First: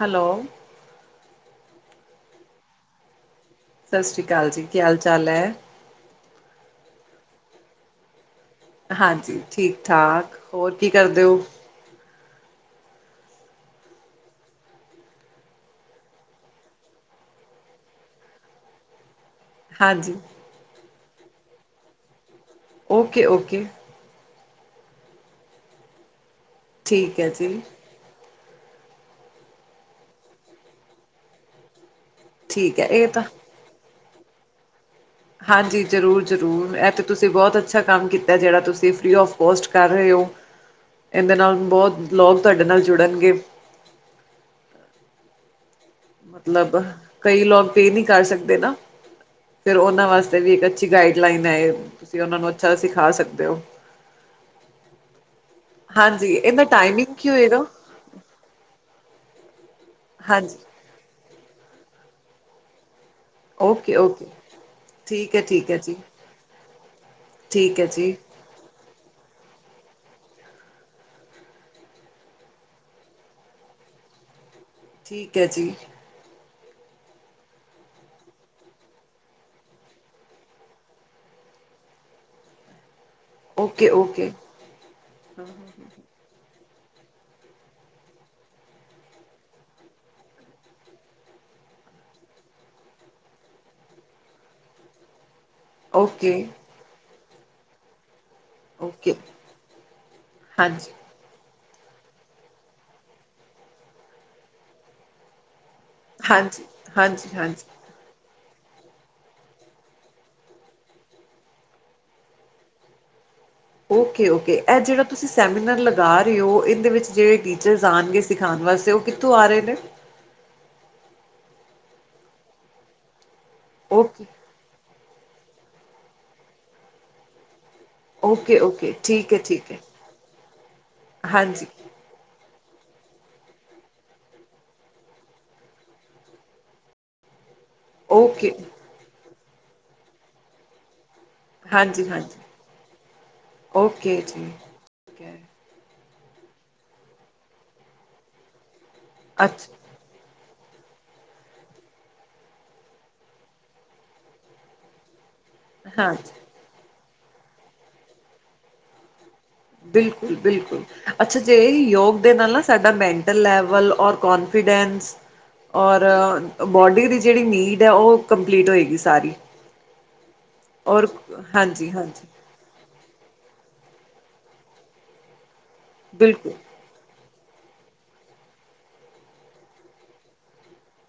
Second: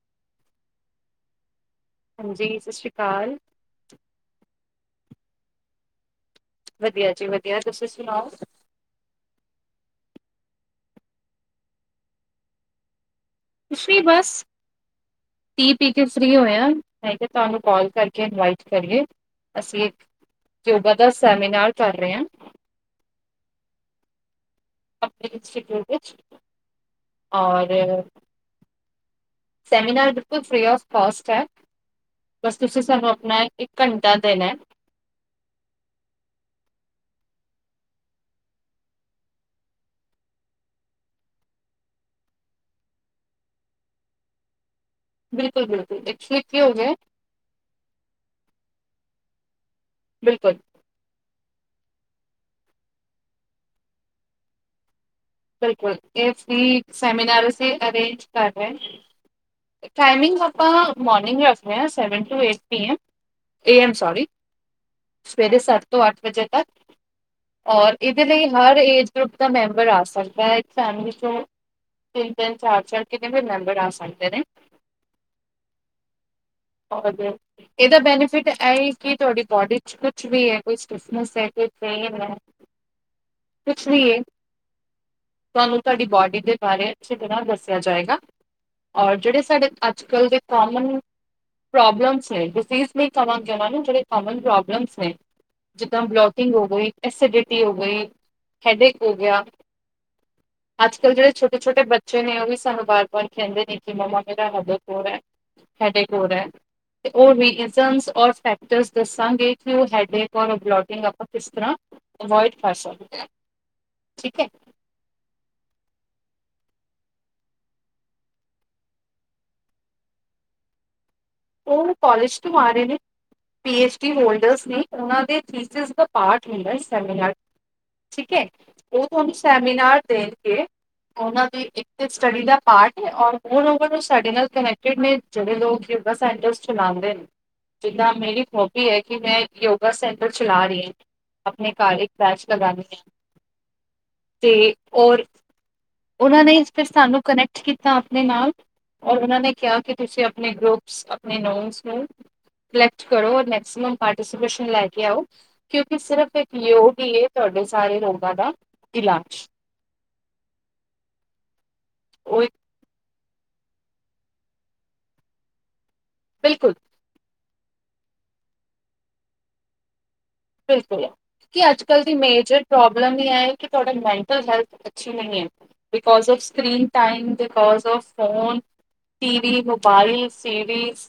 Hello. ਹਾਂਜੀ, ਸਸ਼੍ਰੀ ਕਾਲ। ਸਸ਼੍ਰੀ ਕਾਲ ਜੀ, ਕੀ ਹਾਲ ਚਾਲ ਐ। ਵਦੀਆ ਜੀ ਵਦੀਆ, ਤੂਸੀ ਸੁਨਾਓ। ਹਾਂਜੀ, ਠੀਕ ਠਾਕ, ਹੋਰ ਕੀ ਕਰਦੇ ਓ। ਕੁਛੱਨੀ ਬਾਸ। ਟੀ ਪੀ ਕੇ ਫ੍ਰੀ ਹੋਏਆਂ, ਮੈਂ ਕੇਆ ਤੂਆਨੂੰ ਕਾਲ ਕਾਰਕੇ ਇਨਵਾਈਟ ਕਰੀਏ। ਅਸੀ ਇਕ ਹਾਂਜੀ ਕਿਊਬਾ ਦਾ ਸੈਮੀਨਾਰ ਕਾਰ ਰੇ ਆਂ। Okay, okay. ਅਪਨੇ ਇੰਸਟੀਟਿਊਟ ਵਿਚ, ਠੀਕ ਹੈ ਜੀ ਔਰ। ਸੈਮੀਨਾਰ ਬਿਲਕੁਲ ਫ੍ਰੀ ਆਫ਼ ਕੋਸਟ ਐ, ਬਸ ਠੀਕ ਤੂਸੀ ਹੈ ਇਹ ਸਾਨੂੰ ਤਾਂ ਅਪਨਾ ਇਕ। ਘਂਟਾ ਦੇਨੈ। ਹਾਂਜੀ ਜਰੂਰ, ਜਰੂਰ ਐ ਤੇ ਤੂਸੀ ਬੋਤ ਅੱਛਾ ਕੰਮ ਕੀਤਾ, ਜੇੜਾ ਤੂਸੀ ਫ੍ਰੀ ਆਫ਼ ਕੋਸਟ ਕਾਰ ਰੇ ਓ। ਏਂਦੇ ਨਾਲ ਬੋਤ ਲੋਗ ਤੂਆਡੇ ਨਾਲ ਜੁੜਨਗੇ। ਬਿਲਕੁਲ, ਬਿਲਕੁਲ ਐਕਚੁਲੀ ਕੀ ਹੋ ਮਤਲਬ ਗਐ। ਕਈ ਲੋਗ ਪੇ ਨੀ ਕਾਰ ਸਕਦੇ ਨਾ, ਫੇਰ ਓਨਾਂ ਵਾਸਤੇ ਵੀ ਬਿਲਕੁਲ ਇਕ। ਅੱਛੀ ਗਾਈਡ ਲਈਨ ਹੈ ਏ, ਤੂਸੀ ਓਨਾਂ ਨੂੰ ਅੱਛਾ ਸਿਖਾ ਸਕਦੇ ਓ। ਬਿਲਕੁਲ, ਏ ਹਾਂਜੀ ਇਹਦਾ ਫ੍ਰੀ ਟਾਈਮਿੰਗ ਕੀ ਸੈਮੀਨਾਰ ਹੋਏਗਾ ਅਸੀ ਅਰੇਂਜ। ਕਾਰ ਰੇਆਂ, ਟਾਈਮਿੰਗ ਹਾਂਜੀ ਅਪਾਂ ਮੋਰਨਿੰਗ ਰੱਖਦੇ ਆਂ seven to eight P M. A M okay sorry, okay ਠੀਕ ਹੈ ਸਵੇਰੇ ਠੀਕ ਹੈ ਸਾੱਤ ਜੀ ਤੋਂ ਆੱਠ ਵਜੇ ਤਕ। ਠੀਕ ਹੈ ਔਰ ਜੀ ਇਦੇ ਲਈ ਹਰ ਏਜ ਗਰੁੱਪ ਦਾ ਮੈਂਬਰ ਆ ਸਕਦਾ। ਹੈ ਇਕ ਫੈਮਲੀ ਚੋਂ ਤਿੰਨ, ਤਿੰਨ ਚਾਰ, ਚਾਰ ਕਿੰਨੇ ਵੀ ਮੈਂਬਰ ਆ ਸਕਦੇ ਨੇ। ਠੀਕ ਹੈ ਜੀ। [unintelligible] ਏਦਾ ਬੈਨੀਫਿਟ ਐ ਏ ਕਿ ਤੂਆਡੀ ਬੋਡੀ ਚ ਕੁਛ ਵੀ ਐ, ਕੋਈ ਸਟਿਫਨੇਸ ਐ, ਕੋਈ ਪੇਨ ਐ। Okay, okay. ਤੂਆਨੂੰ ਤੁਆਡੀ ਬੋਡੀ ਦੇ ਬਾਰੇ ਅੱਛੀ ਤਰਾਂ ਦੱਸੇਆ ਜਾਏਗਾ। ਔਰ ਜੇੜੇ ਸਾਡੇ ਅੱਜ-ਕਲ੍ਹ ਦੇ ਕੋਮਨ ਪ੍ਰੋਬਲਮਸ ਨੇ, ਡਿਜੀ਼ਜ਼ ਨੀ ਕਵਾਂਗੇ ਓਨਾ ਨੂੰ, ਜਿਹੜੇ ਕੋਮਨ ਪ੍ਰੋਬਲਮਸ ਨੇ ਜਿੱਦਾਂ ਓਕੇ ਬਲੋਕਿੰਗ ਹੋ ਗਈ, ਐਸੀਡਿਟੀ ਹੋ ਗਈ, ਹੈਡੇਕ ਓਕੇ ਹੋ ਗੇਆ। ਹਾਂਜੀ ਅੱਜ-ਕੱਲ੍ਹ ਜੇੜੇ ਛੋਟੇ-ਛੋਟੇ ਬੱਚੇ ਨੇ, ਓ ਵੀ ਸਾਨੂੰ ਬਾਰ-ਬਾਰ ਕੈਂਦੇ ਨੇ ਕਿ, ਮੰਮਾ ਮੇਰਾ ਹੈਡੇਕ ਹੋ ਰਾ। ਹੈਡੇਕ ਹੋ ਰੈ, ਹਾਂਜੀ ਤੇ ਹਾਂਜੀ ਓ ਹਾਂਜੀ ਰੀਜ਼ਨਸ ਔਰ ਫੇਕ ਜਸ ਦੱਸਾਂਗੇ ਕਿ ਓ ਹੈਡੇਕ ਔਰ ਬਲੋਕਿੰਗ, ਆਪਾਂ ਕਿਸ ਤਰਾਂ ਐਵੋਇਡ ਕਰ ਸਕਦੇ ਆਂ। ਓਕੇ-ਓਕੇ। ਐਹ ਜੇੜਾ ਤੁਸੀਂ ਸੈਮੀਨਾਰ ਲਗਾ ਰੇ ਓ, ਏਂਦੇ ਵਿੱਚ ਜੇੜੇ ਟੀਚਰਸ ਆਨਗੇ ਸਿਖਾਨ ਵਾਸਤੇ, ਓ ਕਿੱਥੋਂ ਆ ਰੇ ਨੇ? ਓ ਕੋਲੇਜ ਤੋਂ ਆ ਰੇ ਨੇ, P H D okay holders ਨੇ। ਉਹਨਾਂ ਦੇ ਥੀਂਚਸ ਦਾ ਪਾਟ ਹੁੰਦਾ ਐ, ਸੈਮੀਨਾਰ। ਠੀਕ ਏ, ਓਕੇ ਓਕੇ ਉਹ ਠੀਕ ਤੁਹਾਨੂੰ ਹੈ ਠੀਕ ਹੈ ਸੈਮੀਨਾਰ ਦੇਖ ਕੇ, ਉਹਨਾਂ ਦੀ ਹਾਂਜੀ ਇਕ ਤੇ ਸਟੱਡੀ ਦਾ ਪਾਟ ਏ, ਔਰ ਉਹ ਲੋਕਾਂ ਨੂੰ ਸਾਡੇ ਨਾਲ ਕਨੈਕਟਡ ਨੇ ਜਿਹੜੇ ਲੋਕ ਬਸ ਇੰਟਰਸਟ ਚਲਾਂਦੇ ਨੇ, ਜਿੱਦਾਂ ਮੇਰੀ ਓਕੇ ਹੋਬੀ ਏ ਕਿ ਮੈਂ ਯੋਗਾ ਸੈਂਟਰ ਚਲਾ ਰੀ। ਆਪਣੇ ਘਰ ਹਾਂਜੀ ਇੱਕ ਹਾਂਜੀ ਪ੍ਰੈਸ ਲਗਾਨੀ ਓਕੇ ਜੀ ਤੇ ਠੀਕ ਔਰ, ਹੈ ਉਹਨਾਂ ਨੇ ਇਸ ਤੇ ਸਾਨੂੰ ਕਨੈਕਟ ਕੀਤਾ ਆਪਣੇ ਨਾਲ। ਔਰ, ਉਹਨਾਂ ਨੇ ਕਿਹਾ ਅੱਛਾ ਕਿ ਤੁਸੀਂ ਆਪਣੇ ਗਰੁੱਪ ਆਪਣੇ ਨੋਸ ਨੂੰ ਕਲੈਕਟ ਕਰੋ, ਔਰ ਮੈਕਸੀਮਮ ਪਾਰਟੀ ਸਪਿਸਨ ਲੈ ਕੇ ਆਓ। ਕਿਉਂਕਿ, ਹਾਂਜੀ ਸਿਰਫ ਇੱਕ ਯੋਗ ਈ ਏ, ਤੁਹਾਡੇ ਸਾਰੇ ਰੋਗਾਂ ਦਾ ਇਲਾਜ। ਬਿਲਕੁਲ-ਬਿਲਕੁਲ ਅੱਛਾ ਜੇ ਯੋਗ ਦੇ ਉਹ ਨਾਲ ਇੱਕ ਨਾ ਸਾਡਾ ਮੈਂ ਟਲ ਲੈਵਲ ਔਰ ਕੋਨਫੀਡੈਂਸ, ਔਰ ਬਿਲਕੁਲ ਬਾਡੀ ਦੀ ਜਿਹੜੀ ਨੀਡ ਆ ਉਹ ਕੰਪਲੀਟ ਹੋਏਗੀ ਸਾਰੀ ਔਰ ਬਿਲਕੁਲ, ਕੀ ਹਾਂਜੀ ਅੱਜ-ਕੱਲ੍ਹ ਦੀ ਹਾਂਜੀ ਮੇਜਰ ਪ੍ਰੋਬਲਮ ਇਹ ਐ ਕਿ ਤੁਹਾਡਾ ਮੈਂਟਲ ਹੈਲਥ ਅੱਛੀ ਨਹੀਂ ਐ, ਬਿਕੋਜ ਫ ਬਿਲਕੁਲ screen time because of phone, T V, mobile, series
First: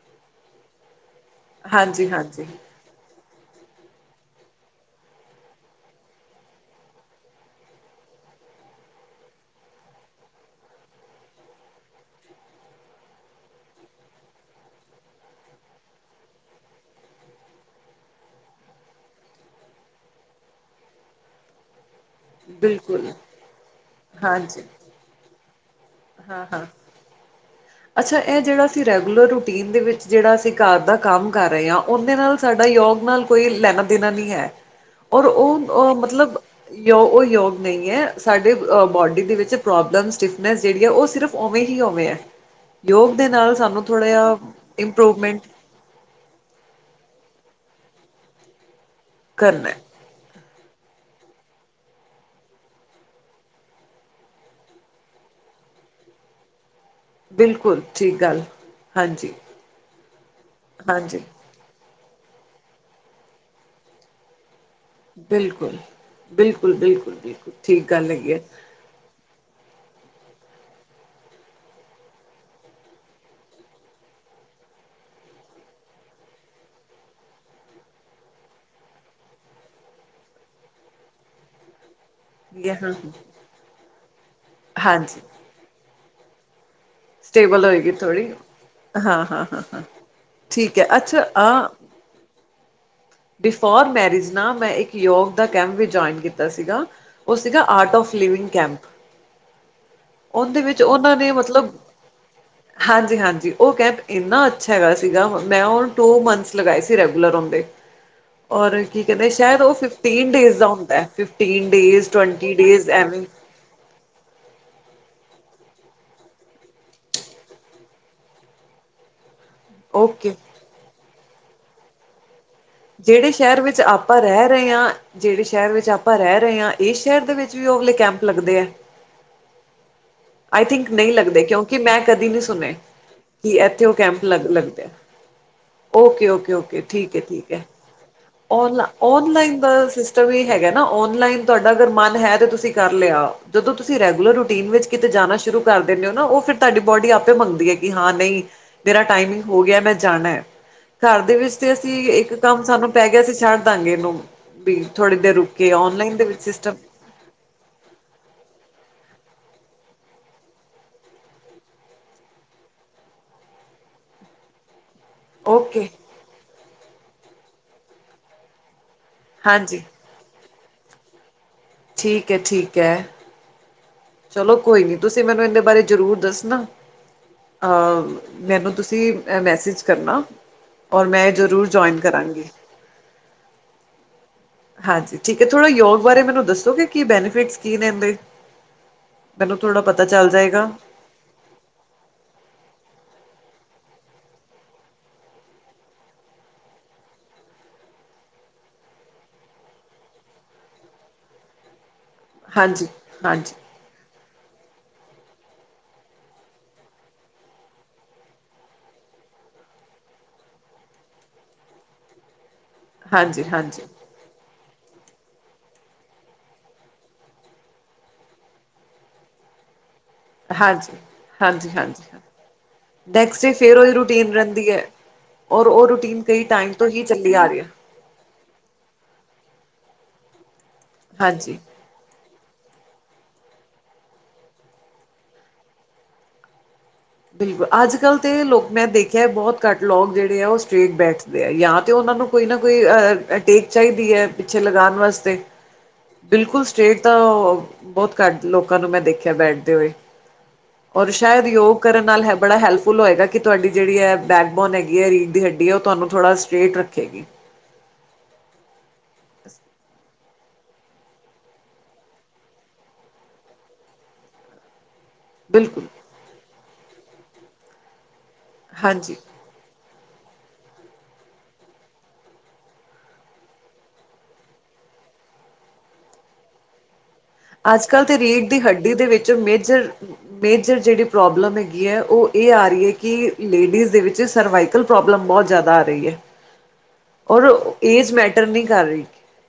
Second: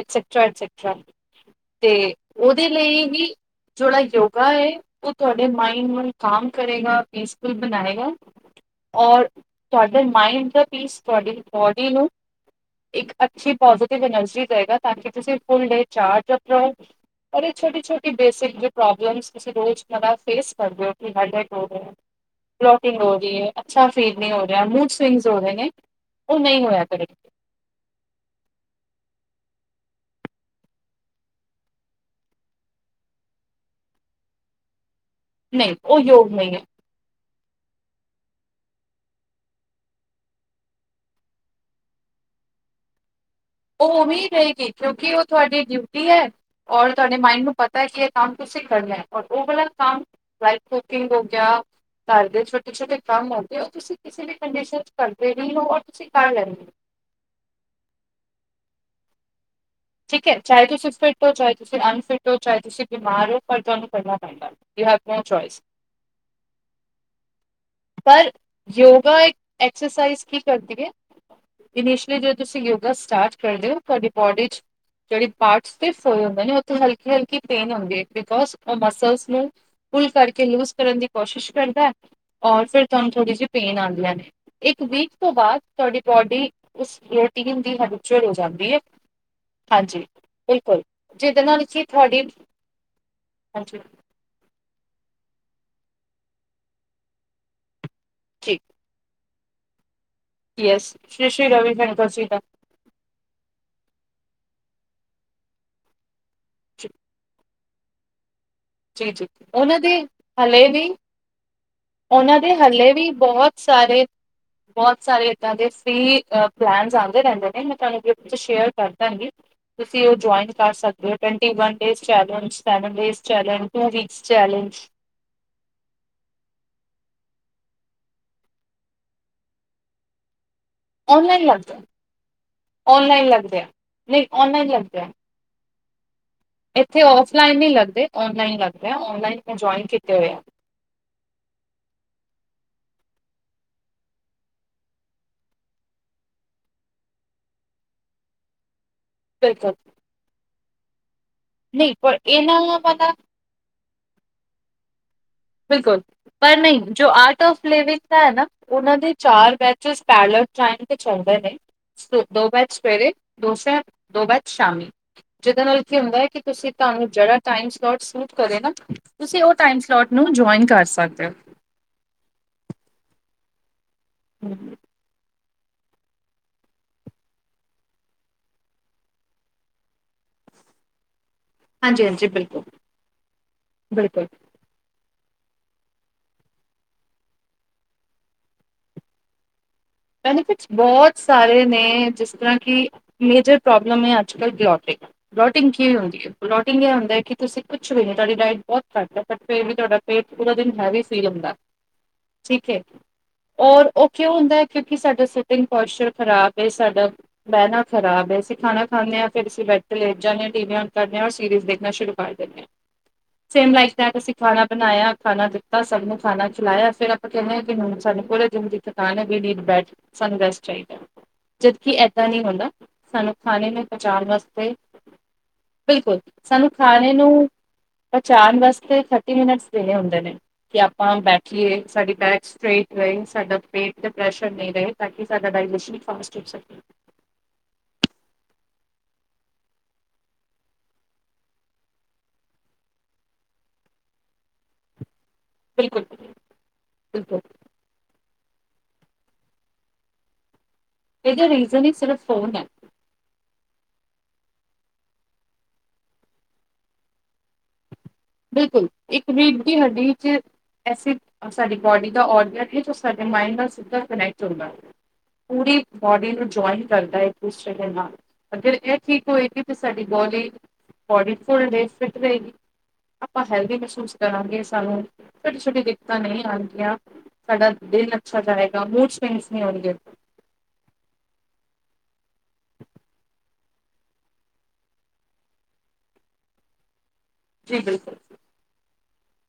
etcetera etcetera ਹਾਂਜੀ ਤੇ ਹਾਂਜੀ ਉਹਦੇ ਲਈ ਵੀ ਥੋੜਾ ਯੋਗਾ ਹੋਏ, ਉਹ ਤੁਹਾਡੇ ਮਾਈੰਡ ਨੂੰ ਕਾਮ ਕਰੇਗਾ, ਪੀਸਫੁਲ ਬਣਾਏਗਾ। ਔਰ, ਤੁਹਾਡੇ ਮਾਇੰਡ ਦਾ ਪੀਸ, ਤੁਹਾਡੀ ਬੋਡੀ ਨੂੰ ਇੱਕ ਅੱਛੀ ਪੋਜ਼ਟਿਵ ਐਨਰਜੀ ਦ‌ਏਗਾ ਤਾਂ ਕਿ ਤੁਸੀਂ ਫੁਲ ਡੇ ਚਾਰਜ਼ ਅਪ ਰ‌ਓ। ਅਰੇ ਛੋਟੀ-ਛੋਟੀ ਬੇਸਿਕ ਜੀ ਪ੍ਰੋਬਲਮਸ ਤੁਸੀਂ ਰੋਜ਼ ਹਨਾ, ਫੇਸ ਕਰਦੇ ਓ ਕਿ ਹੈਡਡ ਹੋ ਰਹੇ ਓ। ਬਲੋਕਿੰਗ ਬਿਲਕੁਲ ਹੋ ਰਹੀ ਏ, ਅੱਛਾ ਫੀਲ ਨੀ ਹੋ ਹਾਂਜੀ ਰਿਹਾ, ਮੂਥ ਸਵਿੰਗਸ ਹੋ ਰਹੇ ਨੇ, ਉਹ ਹਾਂ ਨਹੀਂ ਹਾਂ ਹੋਇਆ ਕਰੇ ਅੱਛਾ ਇਹ ਜਿਹੜਾ ਅਸੀਂ ਰੈਗੂਲਰ, ਰੂਟੀਨ ਦੇ ਵਿੱਚ ਜਿਹੜਾ ਅਸੀਂ ਘਾਰ ਦਾ ਕੰਮ ਕਰ ਰਹੇ ਆ, ਉਹਦੇ ਨਾਲ ਸਾਡਾ ਯੋਗ ਨਾਲ ਕੋਈ ਲੈਣ-ਦੇਣਾ ਨਹੀਂ ਐ, ਔਰ ਉਹ ਨਹੀਂ ਉ ਯੋਗ ਮਤਲਬ ਨਹੀਂ ਹੈ ਯੋ, ਉਹ ਯੋਗ ਨਹੀਂ ਐ, ਸਾਡੇ ਬੋਡੀ ਦੇ ਵਿੱਚ ਪ੍ਰੋਬਲਮ ਸਟਿਫਨੈਂਸ ਜਿਹੜੀ ਐ, ਉਹ ਸਿਰਫ ਹੋਵੇ ਹੀ ਹੋਵੇ ਐ। ਯੋਗ ਦੇ ਨਾਲ ਸਾਨੂੰ ਉਹ ਉਵੇਂ ਈ ਰਹੇਗੀ ਕਿਉਂਕਿ, ਉਹ ਇੰਪਰੂਵਮੈਂਟ ਤੁਹਾਡੀ ਡਿਊ ਟੀ ਐ, ਔਰ ਤੁਹਾਡੇ ਮਾਇੰਡ ਨੂੰ ਪਤਾ ਕਿ ਇਹ ਕੰਮ ਤੁਸੀਂ ਕਰਨਾ, ਔਰ ਓ ਵਾਲਾ ਕਰਨਾ ਕੰਮ ਲਾਈਕ ਕੁਕਿੰਗ ਹੋ ਗਿਆ ਘਰ ਦੇ ਛੋਟੇ-ਛੋਟੇ ਕੰਮ ਆਉਦੇ, ਓ ਤੁਸੀਂ ਕਿਸੇ ਵੀ ਕੰਡੀਸ਼ਨ 'ਚ ਕਰਦੇ ਹੀਂ ਹੋ, ਔਰ ਤੁਸੀਂ ਕਰ ਲੈਂਦੇ ਓ। ਬਿਲਕੁਲ ਠੀਕ ਗੱਲ, ਹਾਂਜੀ। ਠੀਕ ਏ, ਚਾਹੇ ਤੁਸੀਂ ਹਾਂਜੀ ਫਿਟ ਓ, ਚਾਹੇ ਤੁਸੀਂ ਅਨਫਿਟ ਓ ਚਾਹੇ ਤੁਸੀਂ ਬਿਮਾਰ ਓ, ਪਰ ਤੁਹਾਨੂੰ ਕਰਨਾ ਪੈਂਦਾ ਨੋ ਚੋਇਸ ਬਿਲਕੁਲ, ਬਿਲਕੁਲ-ਬਿਲਕੁਲ, ਬਿਲਕੁਲ ਠੀਕ ਗੱਲ ਪਰ ਹੈਗੀ ਐ ਯੋਗਾ ਇੱਕ ਐਕਸਰਸਾਈਜ਼ ਕੀ ਕਰਦੀ ਹੈ। ਇਨੀਸ਼ਲੀ ਜ ਤੁਸੀਂ ਯੋਗਾ ਸਟਾਰਟ ਕਰਦੇ ਹੋ ਤੁਹਾਡੀ ਬੋਡੀ ਚ। ਜਿਹੜੀ ਪਾਰਟਸ ਤੇ ਫਏ ਹੁੰਦੇ ਨੇ ਉਥੇ ਹਲਕੀ ਹਲਕੀ ਪੇਨ ਹੁੰਦੀ ਹੈ ਬਿਕੋਜ ਉਹ ਮਸਲਸ ਨੂੰ। ਫੁੱਲ ਕਰਕੇ ਲੂਜ ਕਰਨ ਦੀ ਕੋਸ਼ਿਸ਼ ਕਰਦਾ। ਔਰ ਹੈ ਫਿਰ ਤੁਹਾਨੂੰ ਥੋੜ੍ਹੀ ਜਿਹੀ ਪੇਨ ਆਉਂਦੀ ਹੈ ਇੱਕ ਵੀਕ ਹਾਂਜੀ ਤੋਂ ਬਾਅਦ ਤੁਹਾਡੀ ਬੋਡੀ। ਰੋਟੀਨ ਸਟੇਬਲ ਦੀ ਹੋਏਗੀ ਹਰਚੁਲ ਥੋੜ੍ਹੀ ਹੋ ਜਾਂਦੀ ਹੈ। ਹਾਂ ਹਾਂ ਹਾਂ। ਹਾਂ ਹਾਂਜੀ ਠੀਕ ਬਿਲਕੁਲ ਹੈ ਅੱਛਾ ਜਿਦੇ ਆ ਨਾਲ ਅਸੀਂ ਤੁਹਾਡੀ। ਹਾਂਜੀ ਬਿਫੋਰ ਮੈਰਿਜ ਨਾ ਮੈਂ ਇੱਕ। ਯੋਗ ਦਾ ਕੈਂਪ ਵੀ ਜੁਆਇਨ ਕੀਤਾ ਸੀਗਾ ਉਹ ਸੀਗਾ ਆਰਟ ਆਫ ਲਿਵਿੰਗ ਜੀ ਕੈਂਪ। ਉਹਦੇ ਵਿੱਚ ਉਹਨਾਂ ਨੇ ਮਤਲਬ। ਦੱਸ ਦਾ। ਹਾਂਜੀ ਹਾਂਜੀ ਉਹ ਕੈਬ ਇੰਨਾ ਅੱਛਾ ਹੈਗਾ ਸੀਗਾ ਮੈਂ ਉਹ ਟੂ ਮੰਥ। ਲਗਾਏ ਸੀ ਰੈਗੂਲਰ ਹੁੰਦੇ। ਔਰ ਕੀ ਜੀ ਜੀ ਕਹਦੇ ਸ਼ਾਇਦ ਉਹ ਉਹਨਾਂ ਦੇ ਫਿਫਟੀਨ ਡੇਜ਼ ਦਾ ਹਲੇ ਵੀ ਹੁੰਦਾ ਹੈ। ਫਿਫਟੀਨ ਡੇਜ਼ ਉਹਨਾਂ ਦੇ ਟਵੈਂਟੀ ਡੇਜ਼ ਹਲੇ ਵੀ ਐਵੇ। ਬਹੁਤ ਸਾਰੇ। ਬਹੁਤ ਸਾਰੇ ਇਏਦਾਂ ਦੇ ਫੀ ਪਲੈਨ ਆਉਂਦੇ ਰਹਿੰਦੇ ਨੇ, ਮੈਂ ਤੁਹਾਨੂੰ ਸ਼ੇਅਰ ਕਰਦਾਾਂਗੀ। ਤੁਸੀਂ ਉਹ ਓਕੇ ਜੁਆਇਨ ਕਰ ਸਕਦੇ ਹੋ twenty one days day challenge step. ਜਿਹੜੇ ਸ਼ਹਿਰ ਵਿੱਚ ਆਪਾਂ ਰਹਿ ਰਹੇ ਹਾਂ। ਜਿਹੜੇ ਸ਼ਹਿਰ ਵਿੱਚ ਆਪਾਂ ਰਹਿ ਰਹੇ ਹਾਂ, ਇਸ ਸ਼ਹਿਰ ਦੇ ਵਿੱਚ ਵੀ ਅਗਲੇ ਕੈਂਪ ਲੱਗਦੇ ਆ। I think. ਨਹੀਂ ਲੱਗਦੇ ਔਨਲਾਈਨ ਕਿਉਂਕਿ ਲੱਗਦਾ ਮੈਂ ਕਦੀ ਨਹੀਂੀ ਸੁਣੇ, ਔਨਲਾਈਨ ਕਿ ਲੱਗਦੇ ਆ ਇੱਥੇ ਉਹ ਕੈਂਪ ਨਹੀਂ ਲ ਔਨਲਾਈਨ ਲੱਗਦੇ। ਆ। ਓਕੇ ਓਕੇ ਓਕੇ ਇੱਥੇ ਠੀਕ ਹੈ ਠੀਕ ਔਫਲਾਈਨ ਹੈ, ਨਹੀਂ ਲੱਗਦੇ ਔਨਲਾਈਨ ਲੱਗਦੇ ਆ ਮੈਂ ਔਨਲਾਈਨ ਜੁਆਇਨ ਬਸ। ਕੀਤੇ ਹੋਏ ਸਿਸਟਮ ਆ ਹੈਗਾ ਨਾ ਔਨਲਾਈਨ ਤੁਹਾਡਾ ਅਗਰ ਮਨ ਹੈ, ਤੇ ਤੁਸੀਂ ਕਰ ਲਿਆ ਜਦੋਂ ਤੁਸੀਂ ਰੈਗੂਲਰ ਰੂਟੀਨ ਵਿੱਚ। ਕਿਤੇ ਜਾਣਾ ਸ਼ੁਰੂ ਕਰ ਦਿੰਦੇ ਹੋ ਨਾ ਉਹ ਫਿਰ ਤੁਹਾਡੀ ਬੋਡੀ ਆਪੇ ਮੰਗਦੀ ਹੈ। ਕਿ ਹਾਂ ਨਹੀਂ। ਮੇਰਾ ਟਾਈਮਿੰਗ ਹੋ ਬਿਲਕੁਲ ਗਿਆ। ਮੈਂ ਜਾਣਾ ਹੈ ਘਰ ਦੇ ਵਿੱਚ ਤੇ, ਨਹੀਂ ਅਸੀਂ ਪਰ ਇੱਕ ਇਹਨਾਂ ਕੰਮ ਸਾਨੂੰ ਪੈ ਵਾਲਾ ਗਿਆ ਅਸੀਂ ਛੱਡ। ਦੱਸਾਂਗੇ ਇਹਨੂੰ ਥੋੜੇ ਦਿਨ ਰੁਕ ਕੇ ਬਿਲਕੁਲ ਆਨਲਾਈਨ ਦੇ ਵਿੱਚ ਪਰ ਸਿਸਟਮ। ਨਹੀਂ ਜੋ ਆਰਟਫ ਲਿਵ ਨਾਂ ਉਹ ਦੇ ਚਾਰ ਬੈਚ ਪੈਇ ਤੇ ਚਦੇ ਨੇ,। ਦੋ ਬਾਦ ਸਵੇਰੇ ਦੋਸ ਦੋ ਬਾਦ ਸ਼ਾਮੀ। ਜਿਹਦੇ ਨਾਲ ਓਕੇ ਕੀ ਹੁੰਦਾ ਹੈ। ਕਿ ਤੁਸੀਂ ਤੁਹਾਨੂੰ ਜਿਹੜਾ ਟਮ ਸਲੋਟ ਸੂਟ ਕਰੇ ਨਾ ਤੁਸੀਂ ਉਹ ਟਮ ਹਾਂਜੀ ਸਲੋਟ। ਨੂੰ ਜੁਆਇਨ ਕਰ ਸਕਦੇ ਹੋ। ਠੀਕ ਹੈ ਠੀਕ ਹੈ ਹੋ। ਚਲੋ ਕੋਈ ਨੀ, ਤੁਸੀਂ ਮੈਨੂੰ ਇਹਦੇ ਬਾਰੇ ਜ਼ਰੂਰ ਦੱਸ ਨਾ। ਮੈਨੂੰ ਤੁਸੀਂ ਮੈਸੇਜ ਕਰਨਾ, ਔਰ ਮੈਂ ਜ਼ਰੂਰ। ਜੁਆਇਨ ਹਾਂਜੀ ਹਾਂਜੀ, ਕਰਾਂਗੀ ਬਿਲਕੁਲ ਬਿਲਕੁਲ। ਹਾਂਜੀ, ਠੀਕ ਹੈ ਥੋੜਾ ਯੋਗ ਬਾਰੇ, ਮੈਨੂੰ ਦੱਸੋ ਕਿ ਕੀ ਬੈਨੀਫਿਟਸ ਕੀ ਨੇ ਇਹਦੇ। ਮੈਨੂੰ ਥੋੜਾ ਪਤਾ। ਚੱਲ ਬੈਨੀਫਿਟਸ ਜਾਏਗਾ ਬਹੁਤ ਸਾਰੇ ਨੇ ਜਿਸ ਤਰ੍ਹਾਂ ਕਿ ਮੇਜਰ ਪ੍ਰੋਬਲਮ ਹੈ। ਅੱਜ ਕੱਲ੍ਹ ਬਲੋਟਿੰਗ। ਬਲੋਟਿੰਗ ਕੀਵੇ ਹਦੀ ਹੈ। ਲੋਟਿੰਗ ਹੁੰਦਾ ਹੈ। ਕਿ ਤੁਸੀਂ ਕੁਛ ਵੀ ਨ ਤੁਹਾਡੀ ਡਾਇਟ ਬਹੁਤ ਘੱਟ ਹੈ। ਪਰ ਫਿਰ ਵੀ ਤੁਹਾਡਾ ਪੇਟ ਪੂਰਾ ਦਿਨ ਹੈਵੀ ਫੀਲ ਹੁੰਦਾ। ਠੀਕ ਹੈ, ਹਾਂਜੀ ਹਾਂਜੀ ਔਰ ਉਹ ਕਿਉ ਹੁੰਦਾ ਹੈ, ਕਿਉਂਕਿ ਸਾਡਾ ਸਿਟਿੰਗ ਪੋਸਚਰ ਖ਼ਰਾਬ ਹੈ। ਸਾਡਾ। ਬਹਿਣਾ ਖਰਾਬ ਅਸੀਂ ਖਾਣਾ ਖਾਂਦੇ ਹਾਂ, ਫੇਰ ਅਸੀ ਬੈਠ ਕੇ ਲੇਟ ਜਾਂਦੇ ਹਾਂ ਟੀ ਵੀ ਨ ਕਰਦੇ ਔਰ ਸੀਰੀਜ਼ ਦੇਖਣਾ ਸ਼ੁਰੂ। ਕਰ ਦਿੰਦੇ ਹਾਂ। ਹਾਂਜੀ ਸੇਮ ਹਾਂਜੀ ਲਾਈਫ ਦਾ। ਖਾਣਾ ਬਣਾਇਆ ਖਾਣਾ ਦਿੱਤਾ, ਸਭ ਨੂੰ ਖਾਣਾ ਖਿਲਾਇਆ। ਫੇਰ ਆਪਾਂ ਕਹਿੰਦੇ ਹਾਂ, ਕਿ ਹੁਣ ਸਾਨੂੰ ਪੂਰੇ ਜ ਦੀ ਥਕਣ ਹੈ ਵੀ। ਸਾਂਨੂੰ ਬੈਡਰੈਸਟ ਹਾਂਜੀ ਚਾਹੀਦਾਂ। ਹਾਂਜੀ ਜਦਕਿ ਹਾਂਜੀ ਹਾਂ ਏਦਾਂ ਨਹੀਂ ਹੁੰਦਾ। ਸਾਨੂੰ ਨੈਕਸਟ ਡੇ ਖਾਣੇ ਫੇਰ ਨੂੰ ਉਹੀ ਪਹੁੰਚਾਉਣ ਰੂਟੀਨ ਰਹਿੰਦੀ ਵਾਸਤੇ। ਹੈ ਔਰ ਉਹ ਬਿਲਕੁਲ, ਰੂਟੀਨ ਕਈ ਸਾਨੂੰ ਟਾਈਮ ਤੋਂ ਹੀ ਖਾਣੇ ਚੱਲੀ ਆ ਨੂੰ। ਰਹੀ ਹੈ ਪਚਾਣ ਵਾਸਤੇ ਥਰਟੀ ਮਿੰਨਟਸ ਇਹ ਹੁੰਦੇ ਨੇ, ਕਿ ਆਪਾਂ ਹਾਂਜੀ ਬੈਠੀਏ। ਸਾਡੀ ਬੈਕ ਸਟੇਟ ਰਹੀ ਸਾਡਾ ਪੇਟ ਦੇ ਪ੍ਰੈਸ਼ਰ। ਰਹੇ ਤਾਂ ਕਿ ਸਾਡਾ ਡ ਫਾਸਟ ਹੋ ਸਕੇ। ਬਿਲਕੁਲ, ਅੱਜ ਕੱਲ੍ਹ ਤੇ ਲੋਕ ਮੈਂ ਦੇਖਿਆ ਬਹੁਤ ਘੱਟ ਲੋਕ ਜਿਹੜੇ ਆ ਉਹ ਸਟ੍ਰੇਟ ਬੈਠ। ਜਾਂ ਤੇ ਉਹਨਾਂ ਨੂੰ ਕੋਈ ਨਾ ਕੋਈ ਅਟੇਕ ਚਾਹੀਦੀ ਹੈ। ਪਿੱਛੇ ਲਗਾਉਣ ਵਾਸਤੇ। ਬਿਲਕੁਲ ਬਿਲਕੁਲ ਸਟੇਟ ਤਾਂ ਬਿਲਕੁਲ ਬਹੁਤ ਘੱਟ ਲੋਕਾਂ ਨੂੰ ਮੈਂ ਦੇਖਿਆ ਬੈਠਦੇ ਹੋਏ। ਔਰ ਸ਼ਾਇਦ ਇਹਦਾ ਹੀ ਉਹ। ਰੀਜ਼ਨ ਸਿਰਫ ਫੋਨ ਹੈ ਹੈਲਪਫੁੱਲ ਹੋਏਗਾ। ਕਿ ਤੁਹਾਡੀ ਜਿਹੜੀ ਹੈ ਬੈਕਬੋਨ ਹੈਗੀ ਹੈ, ਰੀਕ ਦੀ ਹੱਡੀ ਹੈ ਉਹ ਤੁਹੂੰ ਥੋੜ੍ਹਾ ਸਟਰੇਟ ਰੱਖੇਗੀ। ਬਿਲਕੁਲ ਇੱਕ ਰੇਡ ਦੀ ਹੱਡੀ ਚ਼। ਐਸੀ ਸਾਡੀ ਬੋਡੀ ਦਾ ਔਡੀਅਨ ਹੈ, ਜੋ ਸਾਡੇ ਮਾਇੰਡ ਨਾਲ ਸਿੱਧਾ ਕਨੈਕਟ ਹੋੁੰਗਾ। ਪੂਰੀ ਬਿਲਕੁਲ ਬੋਡੀ ਨੂੰ ਜੁਆਇਨ ਕਰਦਾ। ਇੱਕ ਉਸ ਚਰ ਦੇ ਨਾਲ ਅਗਰ ਇਹ ਹਾਂਜੀ ਠੀਕ ਹੋਏਗੀ। ਤੇ ਸਾਡੀ ਬੋਡੀ ਬੋਡੀ ਫੁਲ ਰਹੇ ਫਿਟ ਰਹੇਗੀ। ਆਪਾਂ ਹੈਲਦੀ ਮਹਿਸੂਸ ਕਰਾਂਗੇ। ਸਾਨੂੰ ਛੋਟੀ ਛੋਟੀ ਦਿੱਕਤਾਂ ਨਹੀਂ ਆਉਣਗੀਆਂ। ਅੱਜ ਕੱਲ੍ਹ ਦੀ ਰੀੜ ਦੀ ਹੱਡੀ ਦੇ ਵਿੱਚ ਸਵਿੰਗਸ ਨਹੀਂ ਮੇਜਰ,। ਹੋਣਗੇ ਮੇਜ਼ਰ ਜਿਹੜੀ ਪ੍ਰੋਬਲਮ ਹੈਗੀ ਹੈ। ਉਹ ਇਹ ਆ ਰਹੀ ਹੈ, ਕਿ ਲੇਡੀਜ਼ ਦੇ ਵਿੱਚ ਸਰਵਾਈਕਲ। ਪ੍ਰੋਬਲਮ ਬਹੁਤ ਜ਼ਿਆਦਾ ਆ ਰਹੀ ਹੈ। ਔਰ ਜੀ ਏਜ ਬਿਲਕੁਲ ਮੈਟਰ ਨਈ ਕਰ ਰਈ,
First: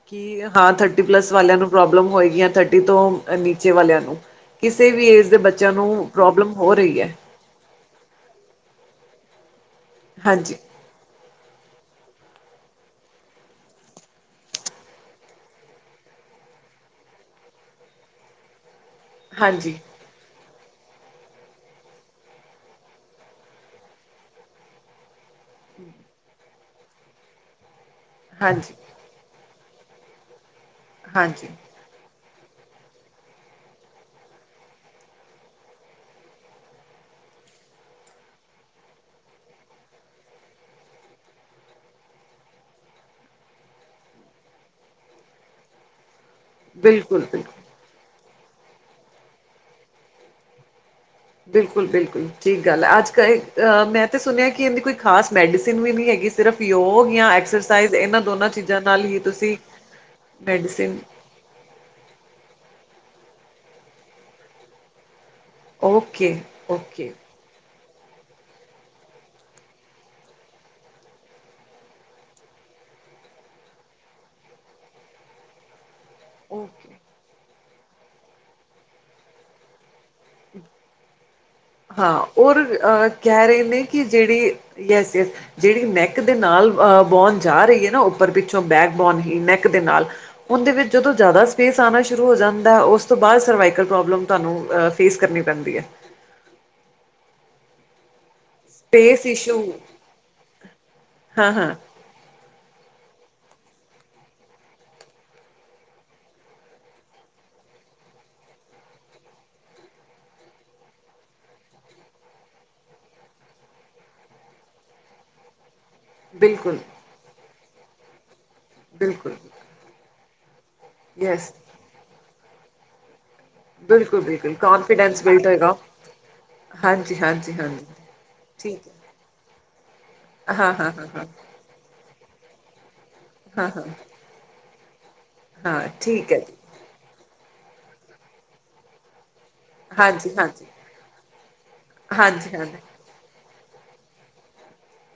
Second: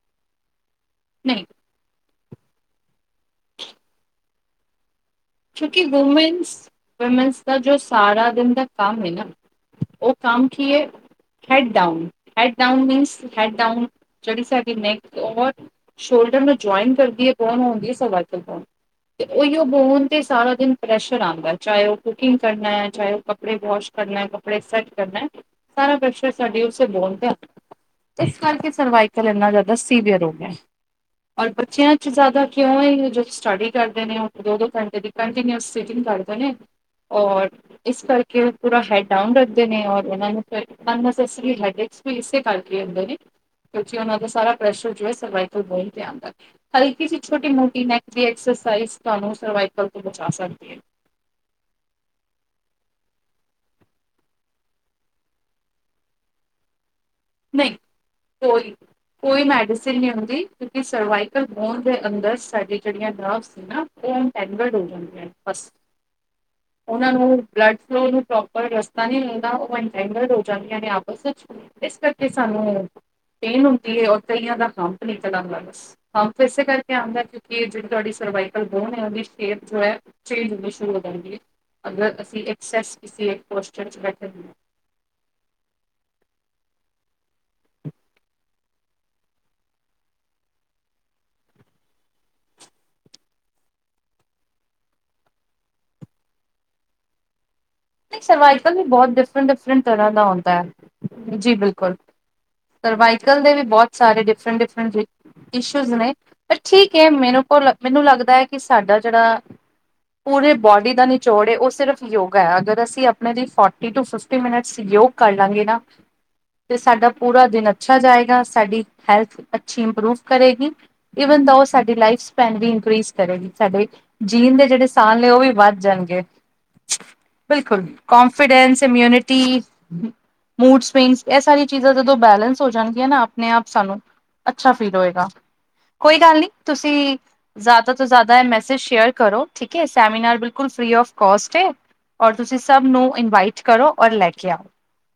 ਕਿ ਹਾਂ ਥਰਟੀ ਪਲੱਸ ਨਹੀਂ ਵਾਲਿਆਂ ਨੂੰ। ਪ੍ਰਬਲਮ ਹੋਏਗੀ ਥਰਟੀ ਤੋਂ, ਨੀਚੇ ਵਲਆ ਨੂੰ ਕਿਸੇ ਵੀ ਏਜ। ਅੱਜ ਦੇ ਬੱਚਿਆਂ ਕਿਉਂਕਿ ਨੂੰ ਪ੍ਰੋਬਲਮ ਵੂਮੈਨਸ ਹੋ ਰਈ ਹੈ। ਵੂਮੈਨਸ ਦਾ ਜੋ ਸਾਰਾ ਦਿਨ ਦਾ ਕੰਮ ਐ, ਨਾ ਉਹ ਕੰਮ ਹਾਂਜੀ ਕੀ ਐ। Head down, head down means, head down ਜੜ ਸਾਡੀੈਕ ਓਰ। ਸ਼ੋਲਡਰ ਨੂੰ ਜੁਆਇਨ ਕਰਦੀ ਐ, ਬੋਨ ਆਉਦੀ ਹੈ, ਸਵਾਕਲ ਬੋਨ ਤੇ ਉਹੀਓ ਹਾਂਜੀ ਬੋਨ। ਤੇ ਸਾਰਾ ਦਿਨ ਪ੍ਰੈਸ਼ਰ ਆਂਦਾ, ਚਾਹੇ ਉਹ ਕੁਕਿੰਗ ਕਰਨਾ ਐ, ਚਾਹੇ ਉਹ ਕੱਪੜੇ ਵਾਸ਼ ਕਰਨਾ, ਕਪੜੇ ਸੈੱਟ ਕਰਨਾ। ਸਾਰਾ ਪ੍ਰਸ਼ਰ ਸਾਡੇ ਉਸੇ ਬੋਨ ਤੇ। [unintelligible] ਇਸ ਕਰਕੇ ਹਾਂਜੀ ਸਰਵਾਈਕਲ ਇੰਨਾ ਜ਼ਿਆਦਾ ਸੀਵੀਅਰ ਹੋ ਗਿਆ, ਹਾਂਜੀ ਔਰ ਬੱਚਿਆਂ। ਜ਼ਿਆਦਾ ਕਿਉਂ ਐ ਗਰੁੱਪ ਸਟੱਡੀ ਕਰਦੇ ਨੇ, ਉਹ ਦੋ, ਦੋ ਘੰਟੇ ਦੀ ਕੰਟੀਨਿਊਸ ਸਿਟਿੰਗ ਕਰਦੇ ਨੇ। ਔਰ। ਇਸ ਕਰਕੇ ਪੂਰਾ ਹੈਡ ਡਾਊਨ ਰੱਖਦੇ ਨੇ, ਔਰ ਇਨਾਂ ਨੂੰ। [unintelligible] ਇਸੇ ਕਰਕੇ ਹੋਂਦੇ ਨੇ, ਕਿਉਂਕਿ ਓਨਾ ਨੂ ਸਾਰਾ ਪ੍ਰੈਸ਼ਰ ਜੋ ਹੈ ਸਰਵਾਈਕਲ ਬੋਨ ਤੇ ਆਦਾ ਐ। ਹਲਕੀ ਸੀ ਬਿਲਕੁਲ ਛੋਟੀ ਬਿਲਕੁਲ ਮੋਟੀ ਨੈਕ ਦੀ ਐਕਸਰਸਾਈਜ਼ ਤੁਹਾਨੂੰ ਸਰਵਾਈਕਲ ਤੋਂ ਬਚਾ ਸਕਦੀ ਹੈ। ਬਿਲਕੁਲ, ਬਿਲਕੁਲ ਠੀਕ ਗੱਲ ਆ, ਅੱਜ-ਕੱਲ ਮੈਂ ਤਾਂ ਸੁਣਿਆ ਕਿ ਇਹਦੀ ਕੋਈ ਖਾਸ ਮੈਡੀਸਨ ਵੀ ਨਈ ਹੈਗੀ। ਸਿਰਫ ਯੋਗ ਜਾਂ ਨਹੀਂ ਐਕਸਰਸਾਈਜ਼ ਇਹਨਾਂ ਦੋਨਾਂ ਕੋਈ ਚੀਜ਼ਾਂ ਨਾਲ ਹੀ ਕੋਈ ਤੁਸੀਂ ਮੈਡੀਸਿਨ ਨਹੀਂ ਹੁੰਦੀ ਕਿਉਂਕਿ ਮੈਡੀਸਿਨ। ਸਰਵਾਈਕਲ ਬੋਨ ਦੇ ਅੰਦਰ ਸਾਡੀ ਜਿਹੜੀਆਂ ਨਵਜ ਹੇਨਾ, ਉਹ ਇਟੈਨਗਡ ਹੋ ਜਾਂਦੀਆਂ। ਬਸ, ਓਕੇ ਓਨਾਂ ਓਕੇ ਨੂੰ। ਬਲਡ ਫਲੋ ਨੂੰ ਪ੍ਰੋਪਰ ਰਸਤਾ ਨਈ ਮਿਲਦਾ ਓ, [unintelligible] ਹੋ ਜਾਂਦੀਆ ਆਪਸ ਚ ਇਸ ਕਰ। ਕਿ ਸਾਨੂੰ ਪੇਨ ਹੁੰਦੀ ਐ, ਔਰ ਕਈਆਂ ਦਾ ਹੰਪ ਨਿਕਲਾ ਜਾਂਦਾ ਬਸ। ਹ ਇਸੇ ਓਕੇ ਕਰਕੇ ਆਂਦਾ ਐ। ਕਿ ਜਿਹੜੀ ਤੁਹਾਡੀ ਸਰਵਾਈਕਲ ਬੋਨ ਐ, ਉਦੀ ਸਿਹਤ ਜੋ ਐ, ਚੇਂਜ ਹੋਣੀ ਸ਼ੁਰੂ ਹੋ ਜਾਂਦੀ ਹੈ। ਅਗਰ ਹਾਂ ਅਸੀਂ ਔਰ ਐਕਸੈਸ ਕਿਸੇ ਇੱਕ ਕਹਿ ਰਹੇ ਨੇ ਪੋਸਚਰ 'ਚ ਕਿ, ਬੈਠੇ ਹੋਈਏ। ਜਿਹੜੀ ਯਸ, ਯਸ। ਜਿਹੜੀ ਨੈਕ ਦੇ ਨਾਲ ਅਹ ਬੋਨ ਜਾ ਰਈ ਐ, ਨਾ ਉੱਪਰ ਪਿੱਛੋਂ ਬੈਕ ਬੋਨ ਹੀ ਨੈਕ ਦੇ ਨਾਲ। ਉਦੇ ਵਿੱਚ ਜਦੋਂ ਜ਼ਿਆਦਾ ਸਪੇਸ ਆਉਣਾ ਸ਼ੁਰੂ ਹੋ ਜਾਂਦਾ, ਉਸ ਤੋਂ ਬਾਅਦ ਸਰਵਾਈਕਲ ਪ੍ਰੋਬਲਮ ਤਾਨੂੰ। ਫੇਸ ਕਰਨੀ ਪੈਂਦੀ ਐ। ਸਰਵਾਈਕਲ ਵੀ ਬੋਤ ਸਪੇਸ ਡਿਫਰੈਂਟ, ਇਸ਼ੂ ਡਿਫਰੈਂਟ ਤਰ੍ਹਾਂ ਦਾ ਹੁੰਂਦਾ ਐ, ਹਾਂ ਜੀ ਹਾਂ ਬਿਲਕੁਲ ਸਰਵਾਈਕਲ ਦੇ ਵੀ ਬਹੁਤ ਸਾਰੇ ਡਿਫਰੈਂਟ, ਡਿਫਰੈਂਟ ਜੀ ਇਸ਼ੂਜ ਨੇ, ਪਰ ਠੀਕ ਐ, ਮੇਂਰੇਕੋ, ਮੈਨੂੰ ਲੱਗਦਾ ਐ, ਕਿ ਸਾਡਾ ਜਿਹੜਾ ਪੂਰੇ ਬੋਡੀ ਦਾ ਨਿਚੋੜ, ਉਹ ਸਿਰਫ ਯੋਗਾ ਹੈ ਅਗਰ ਅਸੀਂ ਆਪਣੇ ਲਈ ਫੋਰਟੀ ਟੂ, ਫਿਫਟੀ ਮਿਨਟਸ ਯੋਗ ਕਰ ਲਾਂਗੇ ਨਾ ਤੇ ਬਿਲਕੁਲ ਸਾਡਾ ਪੂਰਾ ਦਿਨ ਅੱਛਾ ਜਾਏਗਾ, ਸਾਡੀ ਬਿਲਕੁਲ ਹੈਲਥ ਅੱਛੀ ਇੰਪਰੂਵ ਕਰੇਗੀ ਈਵਨ ਯੈਸ ਦਾ, ਉਹ ਸਾਡੀ ਲਾਈਫ ਸਪੈਨ ਵੀ ਇਨਕਰੀਜ਼ ਕਰੇਗੀ ਸਾਡੇ, ਬਿਲਕੁਲ ਬਿਲਕੁਲ ਜੀਣ ਦੇ ਜਿਹੜੇ ਸਾਲ ਕੌਨਫੀਡੈਂਸ ਨੇ, ਉਹ ਬਿਲਡ ਵੀ ਹੋਏਗਾ ਵੱਧ ਜਾਣਗੇ ਹਾਂਜੀ ਹਾਂਜੀ ਬਿਲਕੁਲ ਹਾਂਜੀ ਕੋਂਫਿਡੈਂਸ, ਠੀਕ ਹੈ ਇਮਿਊਨਿਟੀ, ਹਾਂ ਮੂਡ ਹਾਂ ਜੀ ਸਵਿੰਗ ਇਹ ਸਾਰੀ ਚੀਜ਼ਾਂ ਜਦੋਂ ਬੈਲੈਂਸ ਹੋ ਜਾਣਗੀਆਂ ਨਾ, ਆਪਣੇ ਆਪ ਸਾਨੂੰ ਅੱਛਾ ਫੀਲ ਹੋਏਗਾ, ਹਾਂ ਕੋਈ ਗੱਲ ਨਹੀਂ ਜੀ ਤੁਸੀਂ, ਜ਼ਿਆਦਾ ਤੋਂ ਜ਼ਿਆਦਾ ਇਹ ਮੈਸੇਜ ਸ਼ੇਅਰ ਕਰੋ ਠੀਕ ਐ, ਹਾਂ ਜੀ ਸੈਮੀਨਾਰ ਹਾਂ ਠੀਕ ਹੈ ਜੀ ਹਾਂਜੀ ਹਾਂਜੀ ਬਿਲਕੁਲ ਫ੍ਰੀ ਆਫ ਕੋਸਟ ਐ, ਔਰ ਹਾਂਜੀ ਤੁਸੀਂ ਹਾਂਜੀ ਸਭ ਨੂੰ ਇਨਵਾਈਟ ਕਰੋ, ਔਰ ਲੈ ਕੇ ਆਓ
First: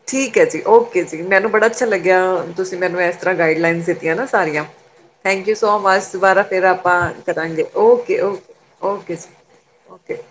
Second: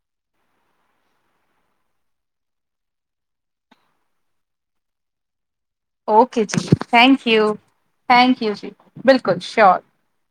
ਠੀਕ ਐ ਜੀ, ਓਕੇ ਜੀ, ਮੈਨੂੰ ਬੜਾ ਅੱਛਾ ਲੱਗਿਆ, ਤੁਸੀਂ ਮੈਨੂੰ ਇਸ ਤਰ੍ਹਾਂ ਗਾਈਡਲਾਈਨਸ ਦਿੱਤੀਆਂ ਨਾ ਸਾਰੀਆਂ [inaudible] ਥੈਂਕ ਯੂ ਸੋ ਮਚ, ਆਓ ਦੁਬਾਰਾ ਓਕੇ ਫਿਰ ਜੀ ਆਪਾਂ ਥੈਂਕ ਯੂ। ਕਰਾਂਗੇ ਓਕੇ, ਥੈਂਕ ਓਕੇ, ਯੂ ਜੀ ਓਕੇ ਜੀ ਬਿਲਕੁਲ ਸ਼ੋਰ ਓਕੇ ਓਕੇ